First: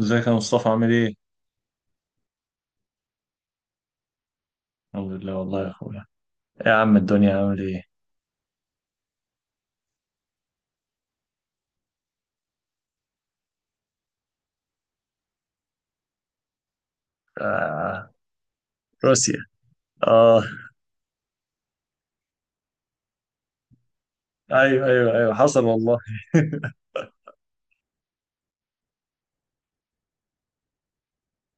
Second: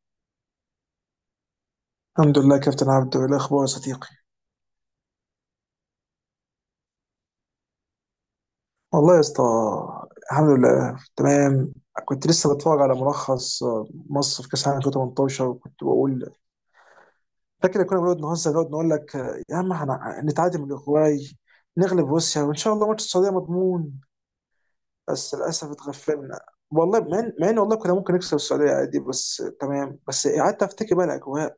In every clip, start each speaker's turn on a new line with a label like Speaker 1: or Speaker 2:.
Speaker 1: ازيك يا مصطفى؟ عامل ايه؟
Speaker 2: الحمد لله كابتن عبدو، ايه الاخبار يا صديقي؟
Speaker 1: الحمد لله والله يا اخويا. إيه يا عم الدنيا عامل ايه؟
Speaker 2: والله يا اسطى، الحمد لله تمام. كنت لسه بتفرج على ملخص مصر في كاس العالم 2018، وكنت بقول، فاكر كنا
Speaker 1: آه.
Speaker 2: بنقعد نهزر، نقعد نقول لك
Speaker 1: روسيا.
Speaker 2: يا عم
Speaker 1: اه.
Speaker 2: نتعادل من الاوروغواي، نغلب روسيا، وان شاء الله ماتش السعوديه مضمون.
Speaker 1: ايوه ايوه ايوه،
Speaker 2: بس
Speaker 1: حصل
Speaker 2: للاسف
Speaker 1: والله.
Speaker 2: اتغفلنا، والله مع ان والله كنا ممكن نكسب السعوديه عادي. بس تمام، بس قعدت افتكر بقى الاجواء،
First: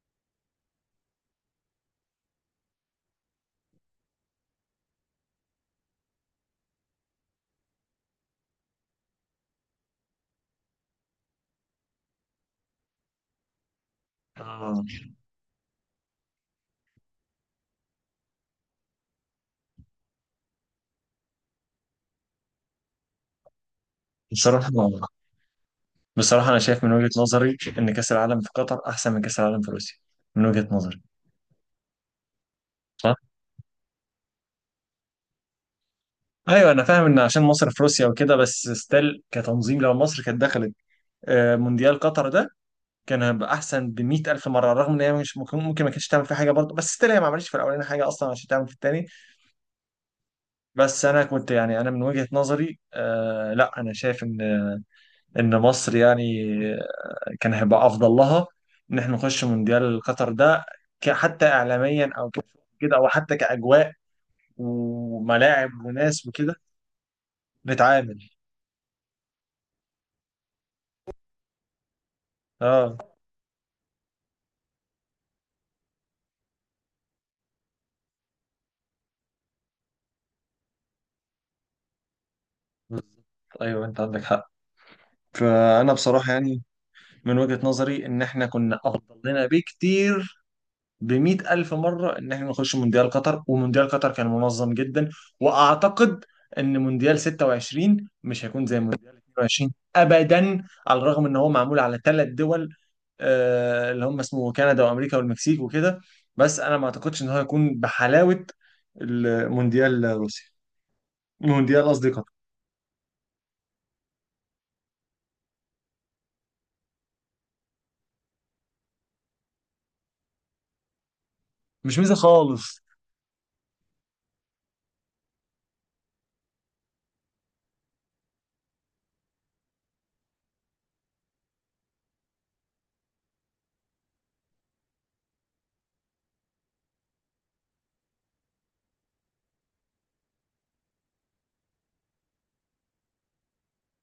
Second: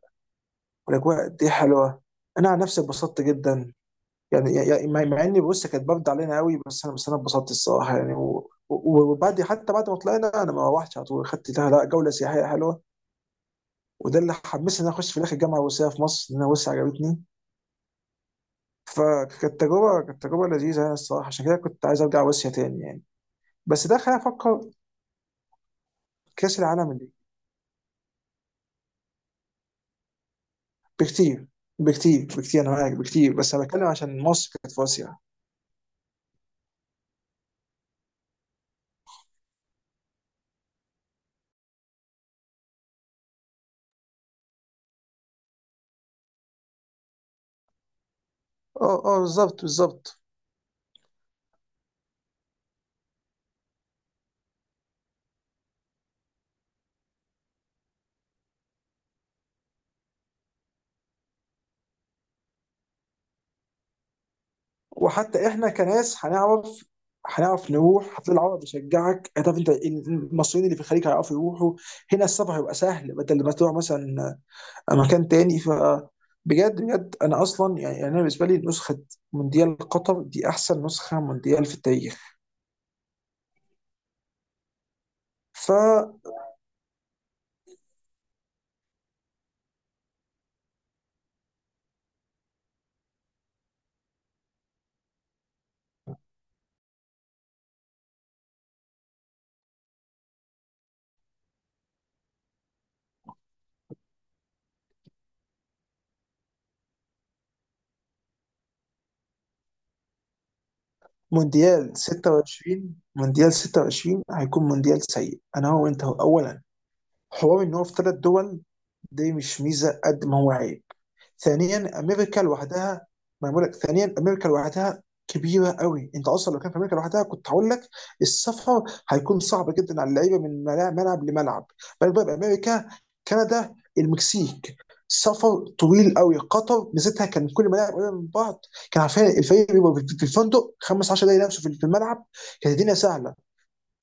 Speaker 2: والاجواء دي حلوه. انا عن نفسي اتبسطت جدا، يعني مع اني، بص، كانت بارده علينا قوي، بس انا اتبسطت الصراحه، يعني وبعد، حتى بعد ما طلعنا انا ما روحتش على طول، خدت لها لا جوله سياحيه حلوه. وده اللي حمسني
Speaker 1: آه.
Speaker 2: ان انا اخش في الاخر الجامعه الروسيه في مصر، لان انا روسيا عجبتني. فكانت تجربه، كانت تجربه لذيذه يعني الصراحه، عشان كده كنت عايز ارجع روسيا تاني يعني. بس ده خلاني افكر.
Speaker 1: بصراحة بصراحة انا
Speaker 2: كاس
Speaker 1: شايف
Speaker 2: العالم
Speaker 1: من
Speaker 2: اللي
Speaker 1: وجهة نظري ان كأس العالم في قطر احسن من كأس العالم في روسيا، من وجهة نظري.
Speaker 2: بكتير، بكتير، انا معاك
Speaker 1: صح؟
Speaker 2: بكتير، بس انا بتكلم عشان مصر كانت في اسيا.
Speaker 1: ايوه، انا فاهم ان عشان مصر في روسيا وكده، بس ستيل كتنظيم لو مصر كانت دخلت آه مونديال قطر ده، كان هيبقى احسن ب 100,000 مره. رغم ان هي مش ممكن ما كانتش تعمل فيه حاجه برضه، بس ستيل هي ما عملتش في الاولاني حاجه اصلا عشان تعمل في
Speaker 2: اه
Speaker 1: الثاني.
Speaker 2: اه، بالظبط بالظبط.
Speaker 1: بس انا كنت، يعني انا من وجهة نظري آه، لا انا شايف ان مصر يعني كان هيبقى افضل لها ان احنا نخش مونديال قطر ده، حتى اعلاميا او كده، او حتى كاجواء
Speaker 2: وحتى
Speaker 1: وملاعب
Speaker 2: احنا
Speaker 1: وناس
Speaker 2: كناس
Speaker 1: وكده.
Speaker 2: هنعرف، نروح
Speaker 1: نتعامل.
Speaker 2: هتلاقي العرب بيشجعك، هتعرف انت المصريين اللي في الخليج هيعرفوا يروحوا، هنا السفر هيبقى
Speaker 1: اه
Speaker 2: سهل بدل ما تروح مثلا مكان تاني. ف بجد، انا اصلا، يعني انا بالنسبه لي نسخه مونديال قطر دي احسن نسخه مونديال في التاريخ.
Speaker 1: بالظبط. ايوه انت عندك حق. فانا بصراحة يعني من وجهة نظري ان احنا كنا افضل لنا بكتير، بمئة ألف مرة، إن إحنا نخش مونديال قطر. ومونديال قطر كان منظم جدا. وأعتقد إن مونديال 26 مش هيكون زي مونديال 22 أبدا، على الرغم إن هو معمول على ثلاث دول، آه، اللي هم اسمه كندا وأمريكا والمكسيك وكده. بس أنا ما أعتقدش إن هو هيكون بحلاوة المونديال روسيا. مونديال،
Speaker 2: فمونديال
Speaker 1: قصدي قطر.
Speaker 2: 26، مونديال 26 هيكون مونديال سيء. انا هو وانت هو، اولا حوار ان هو في ثلاث دول، دي مش ميزه قد ما هو عيب.
Speaker 1: مش
Speaker 2: ثانيا،
Speaker 1: ميزة
Speaker 2: امريكا
Speaker 1: خالص.
Speaker 2: لوحدها، ما أنا بقول لك ثانيا امريكا لوحدها كبيره قوي. انت اصلا لو كان في امريكا لوحدها كنت هقول لك السفر هيكون صعب جدا على اللعيبه من ملعب لملعب، بالك بقى بامريكا، كندا، المكسيك، سفر طويل قوي. قطر ميزتها كان كل الملاعب قريبه من بعض، كان عارفين الفريق بيبقى في الفندق 15 دقيقه نفسه في الملعب، كانت الدنيا سهله.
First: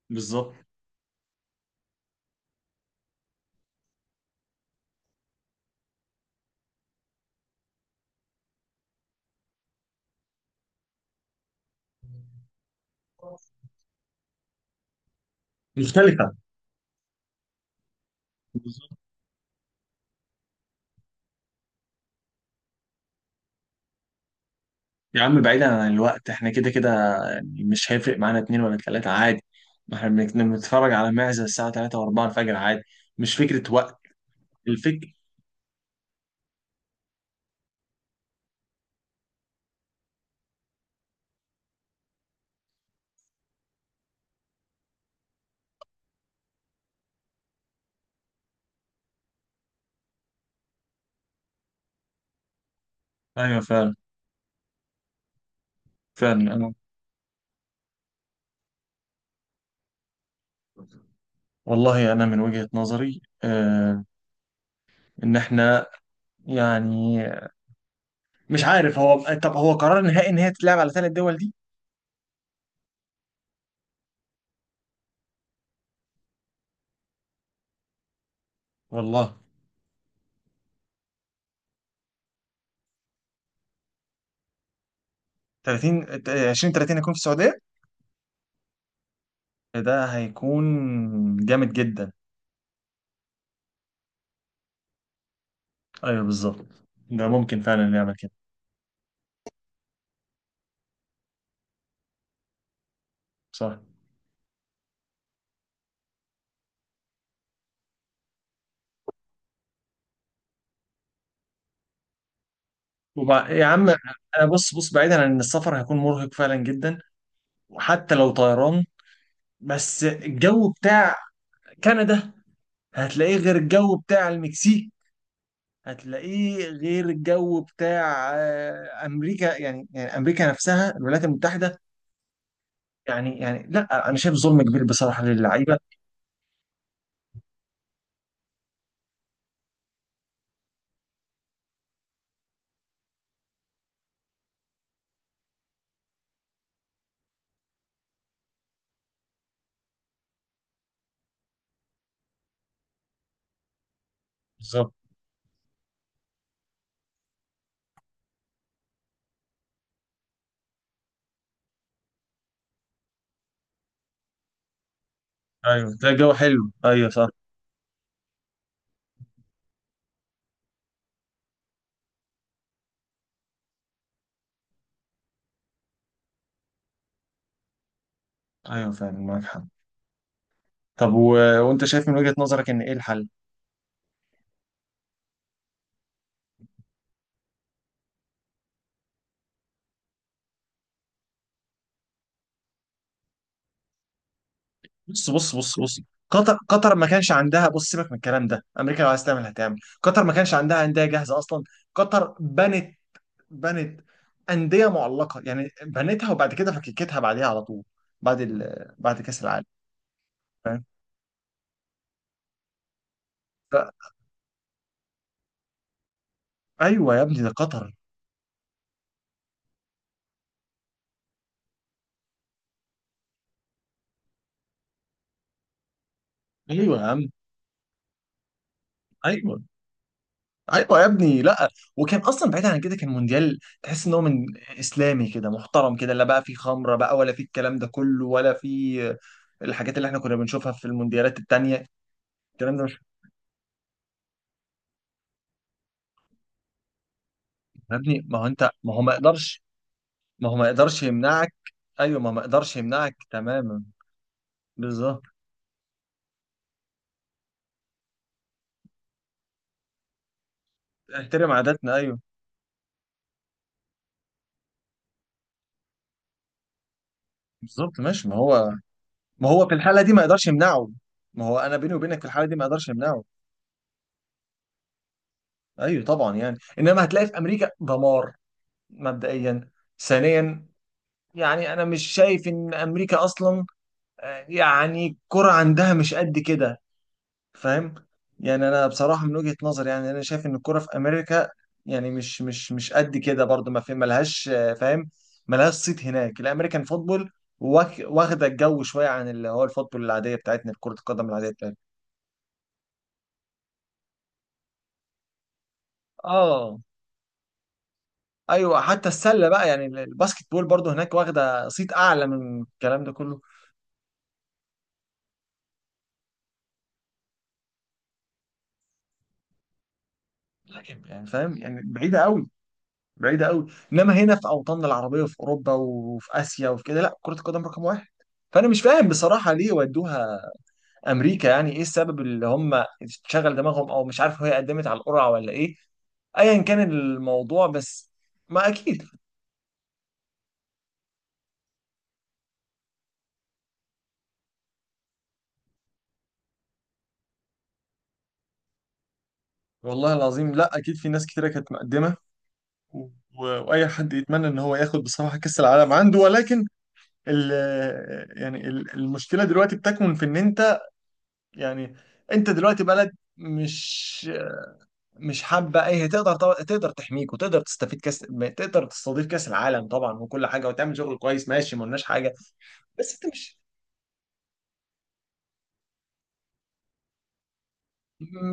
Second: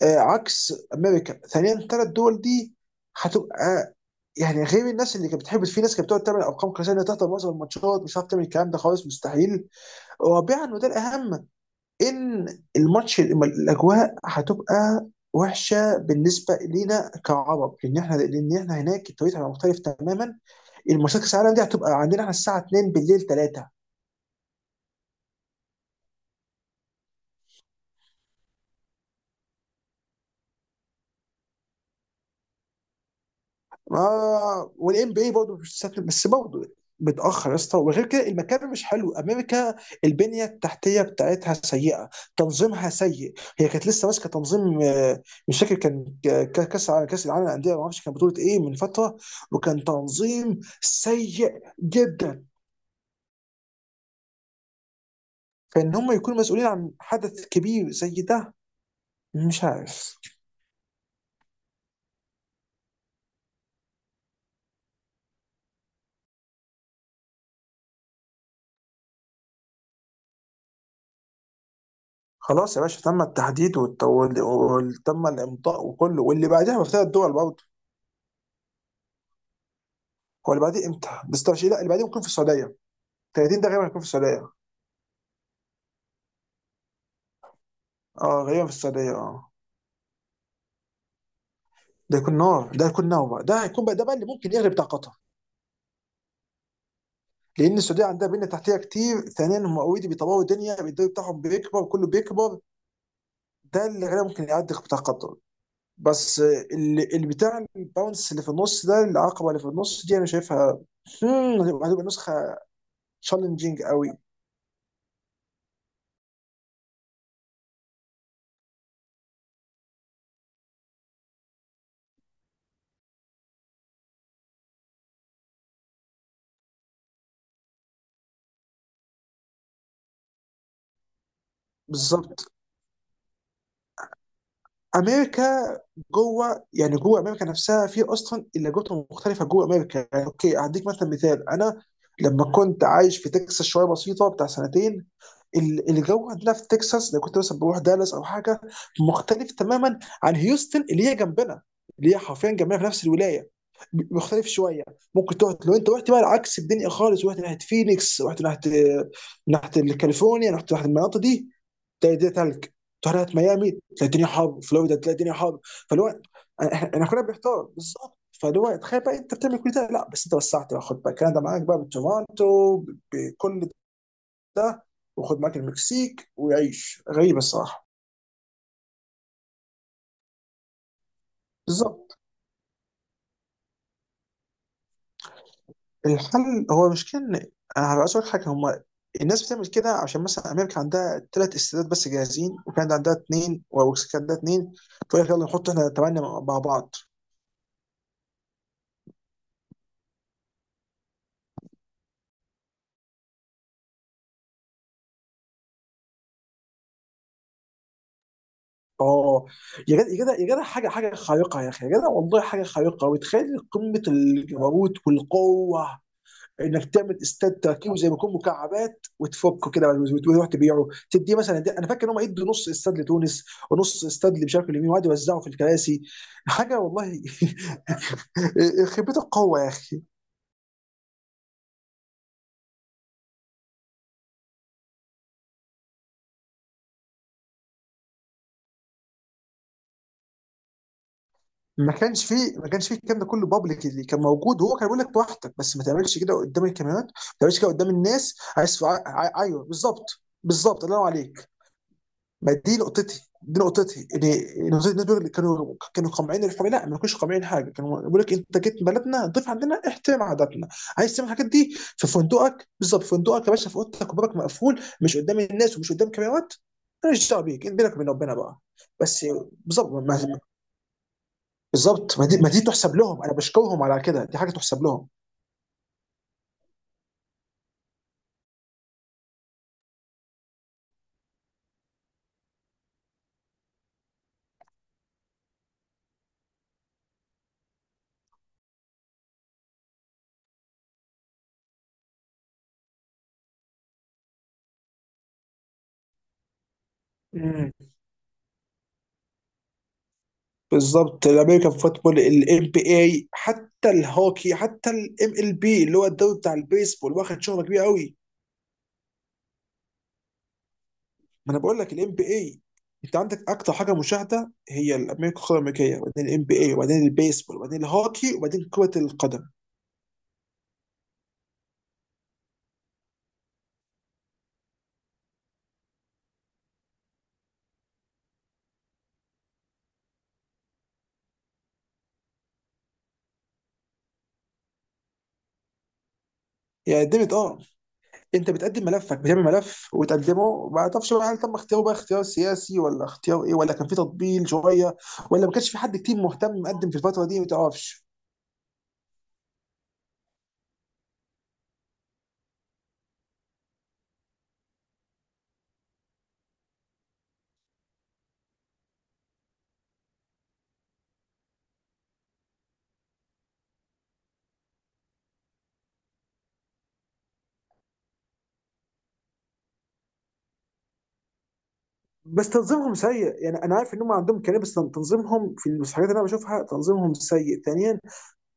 Speaker 1: بالظبط.
Speaker 2: عكس امريكا. ثانيا الثلاث دول دي هتبقى، يعني غير الناس اللي كانت بتحب، في ناس كانت بتقعد تعمل ارقام قياسيه انها تحضر معظم الماتشات مش هتعرف تعمل الكلام ده خالص، مستحيل. رابعا وده الاهم، ان الماتش، الاجواء هتبقى وحشه
Speaker 1: مختلفة.
Speaker 2: بالنسبه لينا كعرب، لان احنا، لان احنا هناك التوقيت هيبقى مختلف تماما. الماتشات كاس العالم دي هتبقى عندنا احنا الساعه 2 بالليل 3،
Speaker 1: يا عم بعيدا عن الوقت احنا كده كده، يعني مش هيفرق معانا اتنين ولا تلاتة عادي. ما احنا بنتفرج على معزة الساعة تلاتة وأربعة الفجر عادي. مش فكرة وقت.
Speaker 2: ما والان
Speaker 1: الفكر.
Speaker 2: بي برضه مش سهل، بس برضه متاخر يا اسطى. وغير كده المكان مش حلو، امريكا البنيه التحتيه بتاعتها سيئه، تنظيمها سيء، هي كانت لسه ماسكه تنظيم، مش فاكر كان كاس العالم، كاس العالم للانديه، ما اعرفش كان بطوله ايه من فتره، وكان تنظيم سيء جدا.
Speaker 1: أيوة فعلا.
Speaker 2: فان هم يكونوا
Speaker 1: فعلا
Speaker 2: مسؤولين
Speaker 1: أنا،
Speaker 2: عن حدث كبير زي ده، مش عارف.
Speaker 1: والله أنا من وجهة نظري آه إن احنا يعني، مش عارف هو، طب هو قرار نهائي إن هي تتلعب على ثلاث دول دي؟
Speaker 2: خلاص يا باشا، تم التحديد وتم الامضاء وكله، واللي بعدها في ثلاث دول برضه.
Speaker 1: والله.
Speaker 2: هو اللي بعديه امتى؟ ده 26. لا، اللي بعديه ممكن في السعوديه. 30 ده غالبا هيكون في السعوديه.
Speaker 1: 30، 20 30 هيكون في السعودية.
Speaker 2: اه، غالبا في السعوديه اه.
Speaker 1: ده هيكون جامد جدا.
Speaker 2: ده هيكون نار، ده هيكون نار بقى، ده هيكون بقى، ده بقى اللي ممكن يغلب بتاع قطر،
Speaker 1: أيوة بالظبط، ده ممكن
Speaker 2: لان
Speaker 1: فعلا
Speaker 2: السعوديه
Speaker 1: نعمل
Speaker 2: عندها
Speaker 1: كده.
Speaker 2: بنيه تحتيه كتير. ثانيا هم اوريدي بيطوروا الدنيا، الدوري بتاعهم بيكبر، كله بيكبر.
Speaker 1: صح.
Speaker 2: ده اللي غالبا ممكن يعدي بتاع قطر. بس اللي بتاع الباونس اللي في النص ده، العقبه اللي في النص دي انا شايفها. هتبقى نسخه
Speaker 1: يا
Speaker 2: تشالنجينج
Speaker 1: عم
Speaker 2: قوي.
Speaker 1: انا بص بعيدا عن ان السفر هيكون مرهق فعلا جدا، وحتى لو طيران. بس الجو بتاع كندا هتلاقيه غير الجو بتاع المكسيك، هتلاقيه غير الجو بتاع آه، امريكا. يعني يعني امريكا نفسها، الولايات المتحده.
Speaker 2: بالظبط.
Speaker 1: يعني يعني لا انا شايف ظلم كبير بصراحه
Speaker 2: امريكا
Speaker 1: للعيبه.
Speaker 2: جوه، يعني جوه امريكا نفسها في اصلا اللهجات مختلفه جوه امريكا. يعني اوكي، هديك مثلا مثال، انا لما كنت عايش في تكساس شويه بسيطه بتاع سنتين، الجو عندنا في تكساس، لو كنت مثلا بروح دالاس او حاجه، مختلف تماما عن هيوستن اللي هي جنبنا، اللي هي حرفيا جنبنا في نفس الولايه، مختلف شويه.
Speaker 1: بالظبط.
Speaker 2: ممكن تروح لو انت رحت بقى العكس الدنيا خالص، رحت ناحيه فينيكس، رحت ناحيه، كاليفورنيا، رحت ناحيه المناطق دي، تلاقي الدنيا تلج. تروح ناحيه ميامي تلاقي الدنيا حر، فلوريدا تلاقي الدنيا حر.
Speaker 1: ايوه
Speaker 2: فاللي
Speaker 1: ده
Speaker 2: هو
Speaker 1: جو حلو.
Speaker 2: احنا
Speaker 1: ايوه
Speaker 2: كلنا
Speaker 1: صح.
Speaker 2: بنحتار بالظبط. فاللي هو تخيل بقى انت بتعمل كل ده، لا بس انت وسعت بقى، خد بقى كندا معاك بقى بتورونتو بكل ده، وخد معاك المكسيك، ويعيش، غريبه الصراحه.
Speaker 1: ايوه فعلا معاك حق. طب و... وانت شايف
Speaker 2: بالظبط.
Speaker 1: من وجهة نظرك ان ايه الحل؟
Speaker 2: الحل هو مش كان، انا هبقى اسالك حاجه، هم الناس بتعمل كده عشان مثلا امريكا عندها ثلاث استادات بس جاهزين، وكندا عندها اثنين، فيقول لك
Speaker 1: بص
Speaker 2: يلا
Speaker 1: بص
Speaker 2: نحط
Speaker 1: بص
Speaker 2: احنا
Speaker 1: بص.
Speaker 2: ثمانيه مع
Speaker 1: قطر
Speaker 2: بعض.
Speaker 1: قطر ما كانش عندها، بص سيبك من الكلام ده، امريكا لو عايز تعمل هتعمل. قطر ما كانش عندها انديه جاهزه اصلا. قطر بنت، بنت انديه معلقه، يعني بنتها وبعد كده فككتها بعديها على طول، بعد بعد
Speaker 2: اه.
Speaker 1: كاس العالم.
Speaker 2: يا جدع يا جدع،
Speaker 1: فاهم.
Speaker 2: حاجه خارقه يا اخي، يا جدع والله حاجه خارقه. وتخيل قمه
Speaker 1: ف-
Speaker 2: الجبروت والقوه انك تعمل
Speaker 1: ايوه يا ابني
Speaker 2: استاد
Speaker 1: ده
Speaker 2: تركيبه
Speaker 1: قطر.
Speaker 2: زي ما يكون مكعبات وتفكه كده، وتروح تبيعه تديه مثلا. دي انا فاكر ان هم يدوا نص استاد لتونس، ونص استاد اللي مش عارف اليمين، وقعدوا يوزعوا في الكراسي. حاجه
Speaker 1: ايوه يا
Speaker 2: والله.
Speaker 1: عم.
Speaker 2: خيبه القوه
Speaker 1: ايوه.
Speaker 2: يا اخي.
Speaker 1: ايوه يا ابني، لا. وكان اصلا بعيد عن كده، كان مونديال تحس ان هو من اسلامي كده، محترم كده، لا بقى فيه خمره بقى ولا فيه الكلام ده كله، ولا فيه الحاجات اللي احنا كنا بنشوفها في المونديالات التانية.
Speaker 2: ما كانش فيه ما
Speaker 1: الكلام ده
Speaker 2: كانش فيه
Speaker 1: مش،
Speaker 2: الكلام ده كله بابليك، اللي كان موجود هو كان بيقول لك براحتك، بس ما تعملش كده قدام الكاميرات، ما تعملش كده قدام
Speaker 1: يا ابني
Speaker 2: الناس.
Speaker 1: ما هو انت،
Speaker 2: عايز
Speaker 1: ما هو ما
Speaker 2: ايوه
Speaker 1: يقدرش،
Speaker 2: بالظبط،
Speaker 1: ما هو ما
Speaker 2: بالظبط، الله ينور
Speaker 1: يقدرش
Speaker 2: عليك.
Speaker 1: يمنعك. ايوه ما هو ما
Speaker 2: ما دي
Speaker 1: يقدرش يمنعك
Speaker 2: نقطتي، دي
Speaker 1: تماما.
Speaker 2: نقطتي، ان نقطتي، الناس
Speaker 1: بالظبط.
Speaker 2: كانوا قامعين الحريه. لا ما كانوش قامعين حاجه، كانوا بيقول لك انت جيت بلدنا ضيف عندنا احترم عاداتنا. عايز تعمل الحاجات
Speaker 1: احترم
Speaker 2: دي
Speaker 1: عاداتنا،
Speaker 2: في
Speaker 1: ايوه.
Speaker 2: فندقك، بالظبط في فندقك يا باشا، في اوضتك وبابك مقفول، مش قدام الناس ومش قدام كاميرات. ماليش دعوه بيك، انت بينك
Speaker 1: بالظبط.
Speaker 2: وبين
Speaker 1: ماشي،
Speaker 2: ربنا
Speaker 1: ما
Speaker 2: بقى.
Speaker 1: هو
Speaker 2: بس
Speaker 1: ما هو في
Speaker 2: بالظبط،
Speaker 1: الحاله دي ما يقدرش يمنعه. ما هو انا بيني
Speaker 2: بالظبط.
Speaker 1: وبينك
Speaker 2: ما
Speaker 1: في
Speaker 2: دي ما
Speaker 1: الحاله
Speaker 2: دي
Speaker 1: دي ما اقدرش
Speaker 2: تحسب لهم،
Speaker 1: امنعه.
Speaker 2: انا بشكرهم على كده، دي حاجه تحسب لهم.
Speaker 1: ايوه طبعا. يعني انما هتلاقي في امريكا دمار، مبدئيا. ثانيا، يعني انا مش شايف ان امريكا اصلا آه، يعني الكرة عندها مش قد كده. فاهم. يعني انا بصراحه من وجهه نظري، يعني انا شايف ان الكوره في امريكا يعني مش قد كده برضو. ما في، ملهاش آه، فاهم، ملهاش صيت هناك. الامريكان فوتبول
Speaker 2: مم.
Speaker 1: واخده الجو شويه عن اللي هو الفوتبول العاديه بتاعتنا، كره
Speaker 2: بالظبط.
Speaker 1: القدم العاديه
Speaker 2: الامريكان
Speaker 1: بتاعتنا.
Speaker 2: فوتبول، الام بي اي، حتى الهوكي، حتى الام ال بي اللي هو الدوري بتاع
Speaker 1: اه.
Speaker 2: البيسبول، واخد شهره كبيره قوي.
Speaker 1: ايوه حتى السله بقى، يعني الباسكت بول برضو هناك
Speaker 2: ما انا
Speaker 1: واخده
Speaker 2: بقول لك
Speaker 1: صيت
Speaker 2: الام بي
Speaker 1: اعلى
Speaker 2: اي،
Speaker 1: من الكلام ده
Speaker 2: انت عندك
Speaker 1: كله.
Speaker 2: اكتر حاجه مشاهده هي الامريكان، القاره الامريكيه، وبعدين الام بي اي، وبعدين البيسبول، وبعدين الهوكي، وبعدين كره القدم.
Speaker 1: لكن يعني فاهم، يعني بعيده قوي، بعيده قوي. انما هنا في اوطاننا العربيه، وفي اوروبا، وفي اسيا، وفي كده، لا كره القدم رقم واحد. فانا مش فاهم بصراحه ليه ودوها امريكا، يعني ايه السبب اللي هم شغل دماغهم؟ او مش عارف هي قدمت على القرعه ولا ايه. ايا كان
Speaker 2: يعني دمت اه،
Speaker 1: الموضوع. بس
Speaker 2: انت
Speaker 1: ما
Speaker 2: بتقدم
Speaker 1: اكيد.
Speaker 2: ملفك، بتعمل ملف وتقدمه، ما تعرفش بقى هل تم اختياره بقى اختيار سياسي ولا اختيار ايه، ولا كان في تطبيل شويه، ولا ما كانش في حد كتير مهتم مقدم في الفتره دي، ما تعرفش.
Speaker 1: والله العظيم لا، اكيد في ناس كتيره كانت مقدمه، و... واي حد يتمنى ان هو ياخد بصراحه كاس العالم عنده. ولكن ال... يعني المشكله دلوقتي بتكمن في ان انت يعني، انت دلوقتي بلد مش حابه. اي هي تقدر طبعا، تقدر تحميك وتقدر تستفيد كاس، تقدر تستضيف كاس العالم طبعا، وكل حاجه وتعمل شغل كويس، ماشي ما قلناش حاجه.
Speaker 2: بس تنظيمهم
Speaker 1: بس
Speaker 2: سيء،
Speaker 1: انت مش،
Speaker 2: يعني انا عارف ان هم عندهم كلام، بس تنظيمهم في الحاجات اللي انا بشوفها تنظيمهم سيء. ثانيا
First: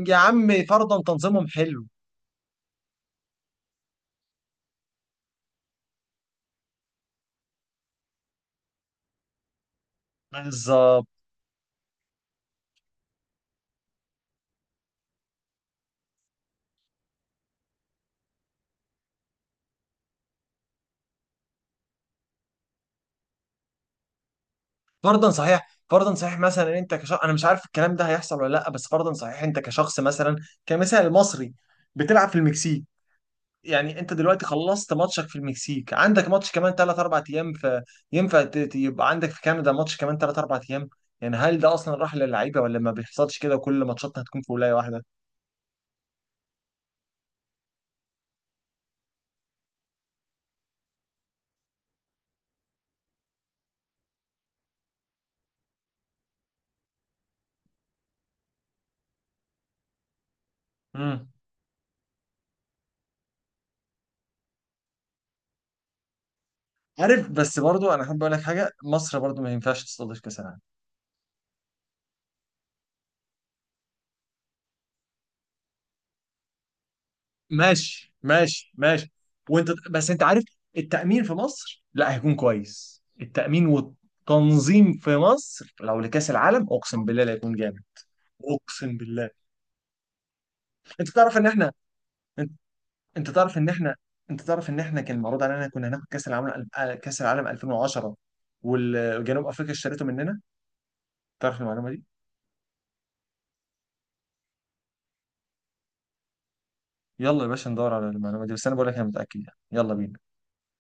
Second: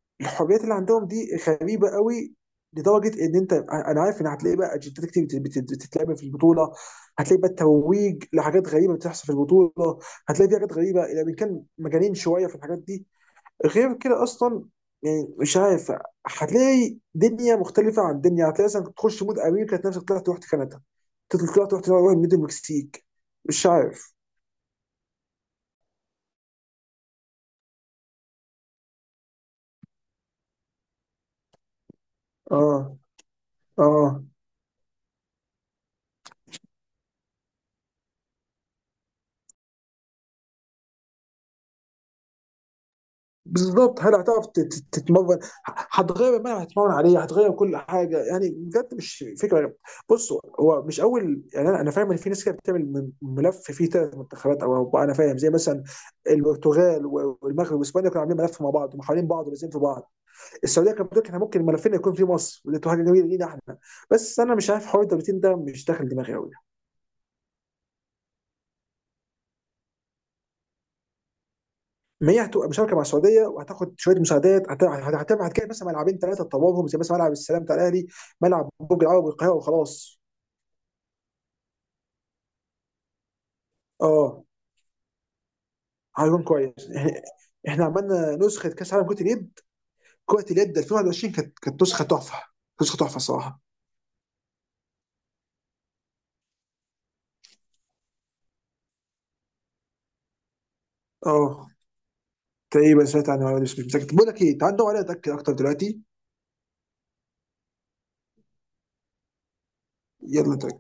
Speaker 1: يا
Speaker 2: الحريات
Speaker 1: عم
Speaker 2: اللي
Speaker 1: فرضا
Speaker 2: عندهم دي
Speaker 1: تنظيمهم حلو.
Speaker 2: غريبه قوي، لدرجه ان انت، انا عارف ان هتلاقي بقى اجندات كتير بتتلعب في البطوله، هتلاقي بقى الترويج لحاجات غريبه بتحصل في البطوله، هتلاقي في حاجات غريبه.
Speaker 1: بالظبط.
Speaker 2: اذا كان مجانين شويه في الحاجات دي، غير كده اصلا، يعني مش عارف. هتلاقي دنيا مختلفه عن دنيا، هتلاقي مثلا تخش مود امريكا تلاقي نفسك طلعت رحت كندا، تطلع طلعت رحت، مود المكسيك. مش عارف.
Speaker 1: فرضا صحيح، فرضا صحيح، مثلا إن انت كشخص، انا مش عارف الكلام ده هيحصل ولا لا، بس فرضا صحيح، انت كشخص مثلا كمثال مصري بتلعب في المكسيك.
Speaker 2: اه اه،
Speaker 1: يعني انت دلوقتي خلصت ماتشك في المكسيك، عندك ماتش كمان 3 4 ايام في، ينفع يبقى عندك في كندا ماتش كمان 3 4 ايام؟ يعني هل ده اصلا راح للعيبه؟ ولا ما بيحصلش كده وكل
Speaker 2: بالظبط. هل
Speaker 1: ماتشاتنا هتكون
Speaker 2: هتعرف
Speaker 1: في ولايه واحده؟
Speaker 2: تتمرن، هتغير الملعب، هتتمرن عليه، هتغير كل حاجه؟ يعني بجد مش فكره. بصوا، هو مش اول، يعني انا، فاهم ان في ناس كده بتعمل ملف فيه ثلاث منتخبات او اربعه. انا فاهم، زي مثلا البرتغال والمغرب واسبانيا كانوا عاملين ملف مع بعض، ومحاولين بعض، ولازم في بعض. السعوديه كانت بتقول
Speaker 1: امم.
Speaker 2: احنا ممكن ملفنا يكون في مصر، ودي تبقى حاجه جميله لينا احنا. بس انا مش عارف حوار الدولتين ده مش داخل دماغي قوي.
Speaker 1: عارف، بس برضو انا احب اقول لك حاجه، مصر برضو ما ينفعش تستضيف كاس العالم.
Speaker 2: ما هي هتبقى مشاركه مع السعوديه، وهتاخد شويه مساعدات، هتبقى هتجيب مثلا ملعبين ثلاثه تطورهم، زي مثلا ملعب السلام بتاع الاهلي،
Speaker 1: ماشي
Speaker 2: ملعب
Speaker 1: ماشي
Speaker 2: برج
Speaker 1: ماشي.
Speaker 2: العرب والقاهره
Speaker 1: وانت بس
Speaker 2: وخلاص.
Speaker 1: انت عارف، التأمين في مصر لا هيكون كويس، التأمين
Speaker 2: اه،
Speaker 1: والتنظيم في مصر لو لكأس
Speaker 2: هيكون
Speaker 1: العالم
Speaker 2: كويس.
Speaker 1: اقسم بالله لا هيكون جامد.
Speaker 2: احنا عملنا نسخه كاس
Speaker 1: اقسم
Speaker 2: عالم كره
Speaker 1: بالله.
Speaker 2: اليد،
Speaker 1: انت
Speaker 2: 2021
Speaker 1: تعرف ان
Speaker 2: كانت،
Speaker 1: احنا،
Speaker 2: نسخه تحفه،
Speaker 1: انت،
Speaker 2: نسخه تحفه
Speaker 1: انت تعرف
Speaker 2: الصراحه.
Speaker 1: ان احنا، انت تعرف ان احنا كان معروض علينا، كنا هناخد كأس العالم، كأس العالم 2010 والجنوب افريقيا اشترته مننا. تعرف
Speaker 2: اه،
Speaker 1: المعلومة دي؟
Speaker 2: تقريبا سمعت عنها ولا مش متاكد. بقول لك ايه، تعال ندور عليها اتاكد اكتر دلوقتي.
Speaker 1: يلا يا باشا ندور على المعلومة دي، بس انا بقول لك انا متأكد يعني، يلا بينا.
Speaker 2: يلا نتأكد.